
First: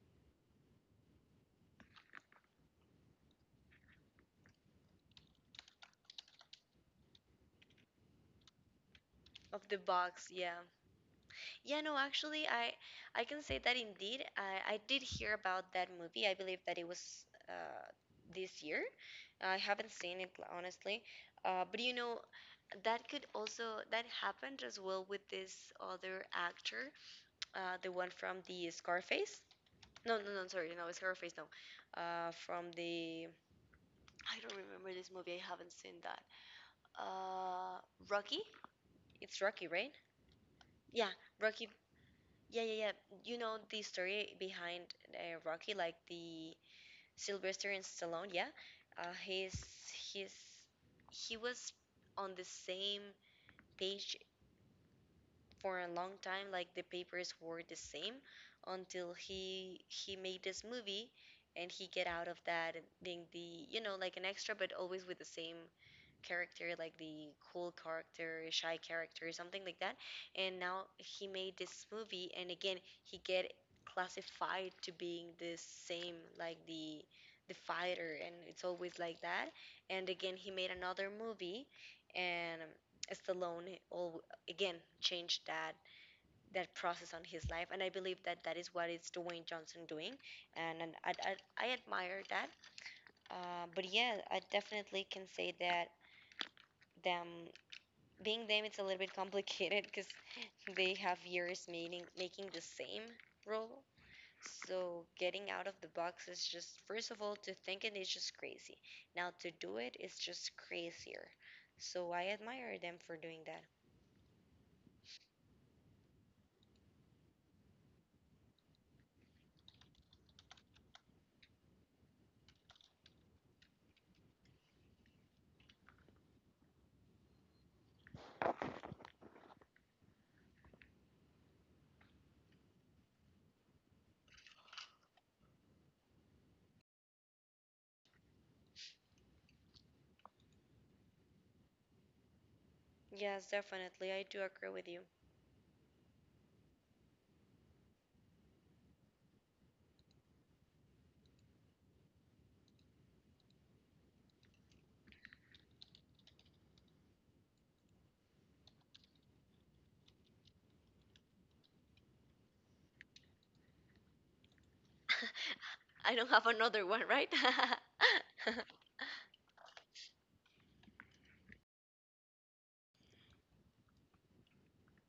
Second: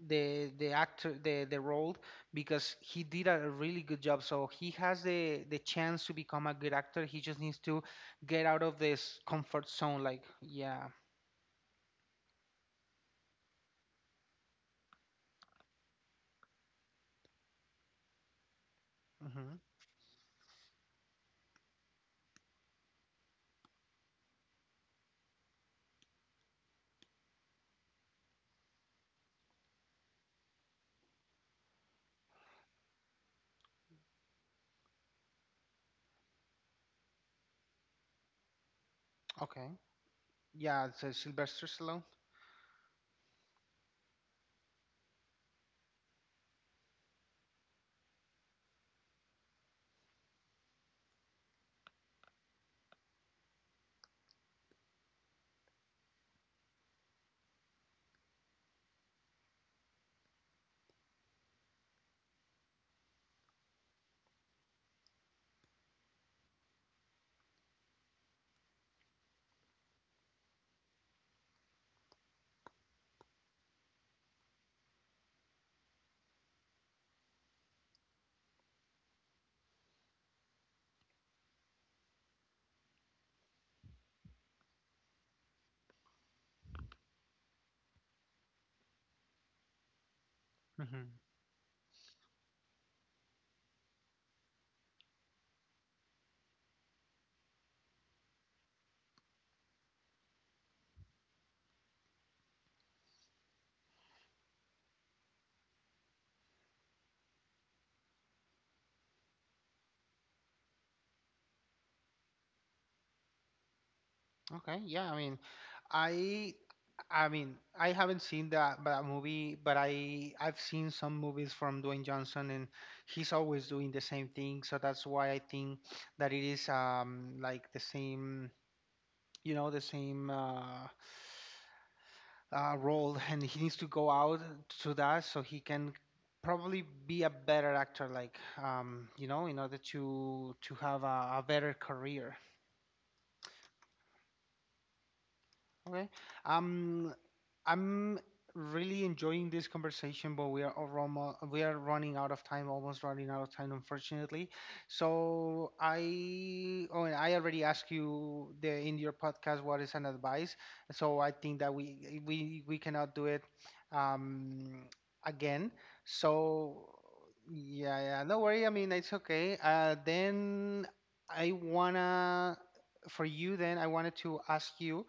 Speaker 1: the actor the role because he did a really good job. So he has the chance to become a good actor. He just needs to get out of this
Speaker 2: Of
Speaker 1: comfort
Speaker 2: the
Speaker 1: zone. Like
Speaker 2: box. Yeah.
Speaker 1: yeah,
Speaker 2: Yeah, no, actually, I can say that indeed, I did hear about that movie. I believe that it was this year. I
Speaker 1: hmm,
Speaker 2: haven't seen it honestly, but you know, that could also that happened as well with this other actor, the one from the Scarface. No, no, no, sorry, no, Scarface, no. From the I don't remember this movie. I haven't seen that. Uh, Rocky. It's Rocky,
Speaker 1: okay,
Speaker 2: right?
Speaker 1: yeah.
Speaker 2: Yeah,
Speaker 1: So Sylvester
Speaker 2: Rocky.
Speaker 1: Stallone.
Speaker 2: Yeah, yeah, yeah. You know the story behind Rocky, like the Sylvester and Stallone. Yeah, uh, his his he was on the same page for a long time. Like the papers were the same until he made this movie, and he get out of that and being the you know like an extra, but always with the same character, like the cool character, shy character, something like that. And now he made this movie, and again he get classified to being the same like the fighter, and it's always like that. And again he made another movie, and Stallone all again changed that process on his life, and I believe that that is what is Dwayne Johnson doing, and I admire that. But yeah, I definitely can say that them being them it's a little bit complicated because they have years making the same role, so getting out of the box is just first of all to think it is just crazy, now to do it is just crazier, so I admire them for doing that.
Speaker 1: Okay, yeah, I mean, I. I mean, I haven't seen that that movie, but I I've seen some movies from Dwayne Johnson and he's always doing the same thing, so that's why I think that it is like the same, you know, the same role and he needs to go out to that so he can probably be a better actor like you know, in order to have a better career
Speaker 2: Yes, definitely I do agree with you.
Speaker 1: okay. Um, I'm really enjoying this conversation, but we are almost, we are running out of time, almost running out of time, unfortunately. So I, oh, and I already asked you the in your podcast what is an advice. So I think that we we cannot do it um, again.
Speaker 2: I don't have another
Speaker 1: So
Speaker 2: one, right?
Speaker 1: yeah, yeah, no worry. I mean, it's okay. Then I wanna for you. Then I wanted to ask you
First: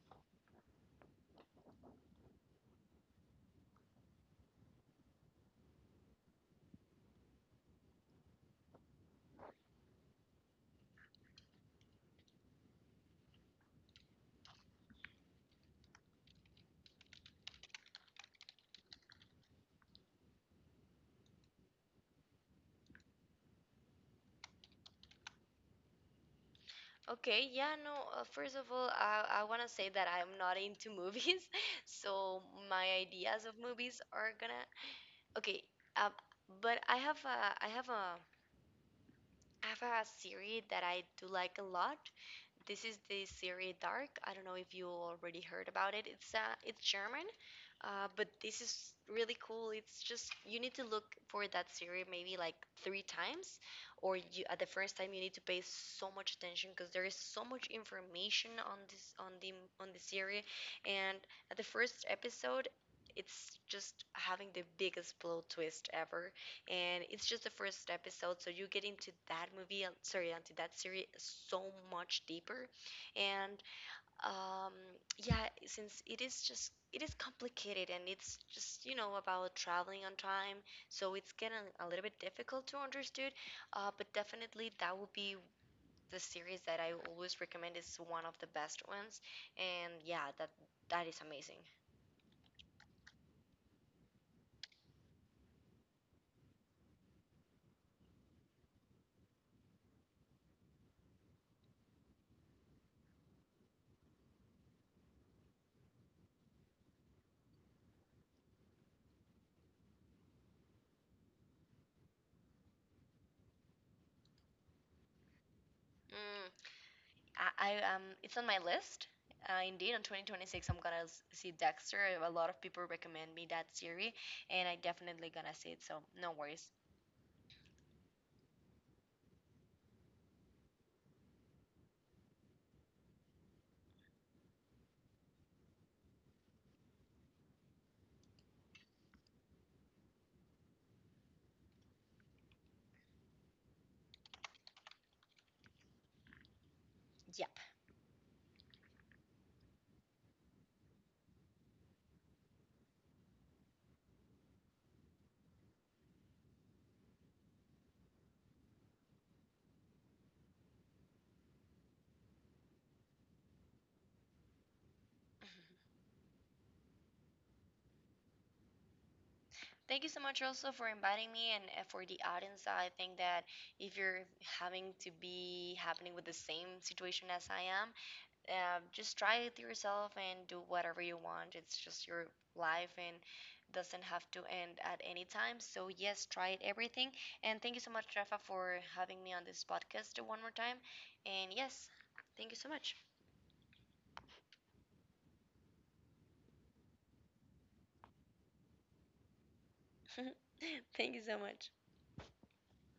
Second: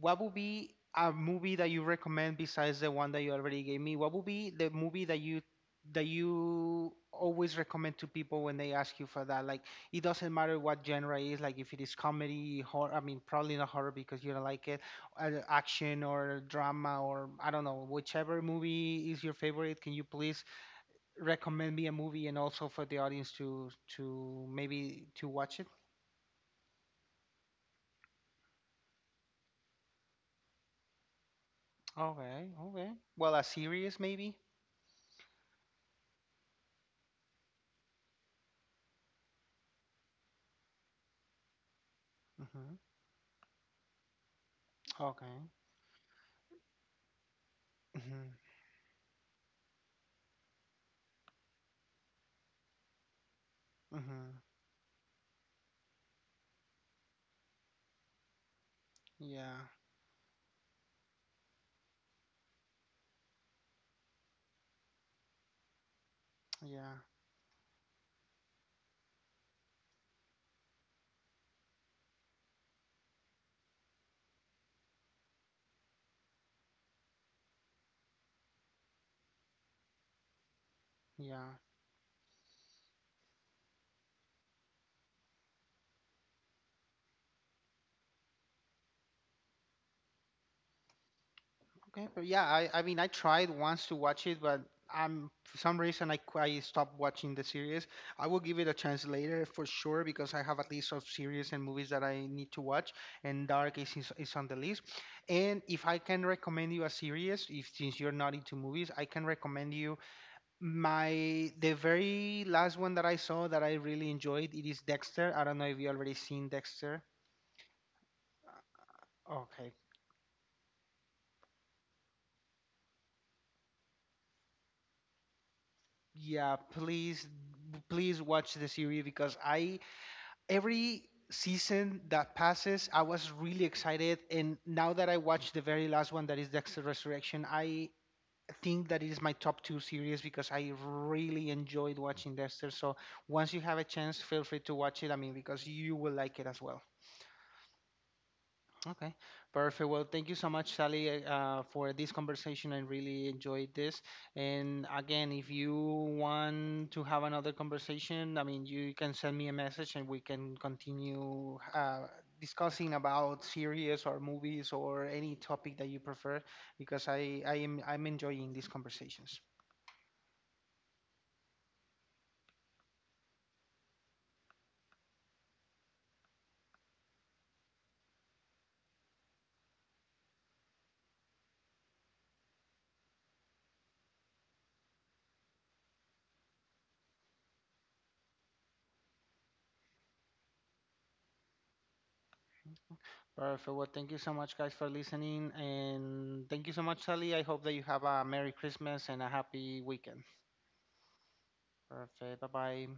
Speaker 1: what would be a movie that you recommend besides the one that you already gave me? What would be the movie that you always recommend to people when they ask you for that? Like it doesn't matter what genre it is, like if it is comedy, horror, I mean probably not horror because you don't like it, action or drama or I don't know, whichever movie is your favorite, can you please recommend me a movie and also for the audience to maybe to watch it?
Speaker 2: Okay, yeah, no. First of all, I want to say that I'm not into movies, so
Speaker 1: Okay,
Speaker 2: my
Speaker 1: okay. Well, a
Speaker 2: ideas of
Speaker 1: series
Speaker 2: movies are
Speaker 1: maybe?
Speaker 2: gonna Okay, um, but I have a series that I do like a lot.
Speaker 1: Hmm.
Speaker 2: This is the series Dark. I don't know if you already
Speaker 1: Okay.
Speaker 2: heard about it. It's German, but
Speaker 1: Mm-hmm.
Speaker 2: this is really cool. It's just you need to look for that series maybe like three times, or
Speaker 1: Mm-hmm.
Speaker 2: you at the first time you need to pay so much attention because there is so much information on this on the
Speaker 1: Yeah.
Speaker 2: on the series, and at the first episode, it's just having the biggest blow twist ever,
Speaker 1: Yeah.
Speaker 2: and it's just the first episode so you get into that movie, sorry, into that series so much deeper, and um, yeah, since it is just it is complicated and it's just you know about traveling on time, so it's getting
Speaker 1: Yeah.
Speaker 2: a little bit difficult to understand, but definitely that will be the series that I always recommend, is one of the best ones, and yeah, that that is amazing.
Speaker 1: Okay. But yeah, I mean, I tried once to watch it, but I'm for some reason I stopped watching the series. I will give it a chance later for sure because I have a list of series and movies that I need to watch, and Dark is on the list. And if I can recommend you a series, if since you're not into movies, I can recommend you my the very last one that I saw that I really enjoyed. It is Dexter. I don't know if you already
Speaker 2: Mm.
Speaker 1: seen Dexter.
Speaker 2: I It's on my list.
Speaker 1: Okay.
Speaker 2: Indeed, on 2026, I'm gonna see Dexter. A lot of people recommend me that series, and I definitely gonna see it. So no
Speaker 1: Yeah,
Speaker 2: worries.
Speaker 1: please, please watch the series because I every season that passes, I was really excited, and now that I watched the very last one, that is Dexter Resurrection, I think that it is my top two series because I really enjoyed watching Dexter. So once you have a chance, feel free to watch it. I mean, because you will like it as well.
Speaker 2: Yep.
Speaker 1: Okay, perfect. Well, thank you so much, Sally, for this conversation. I really enjoyed this. And again, if you want to have another conversation, I mean, you can send me a message and we can continue discussing about series or movies or any topic that you prefer because I'm enjoying these conversations.
Speaker 2: Thank you so much also for inviting me and for the audience. I think that if you're having to be happening with the same situation as I am, just try it yourself and do whatever you want. It's just your life and doesn't have to end at any time. So yes, try it everything. And thank you so much, Rafa, for having me on this podcast one more time. And yes, thank you so much.
Speaker 1: Perfect. Well, thank you so much, guys, for listening. And thank you so much, Sally. I hope that you have a Merry Christmas and a happy weekend.
Speaker 2: Thank you so much.
Speaker 1: Perfect. Bye bye.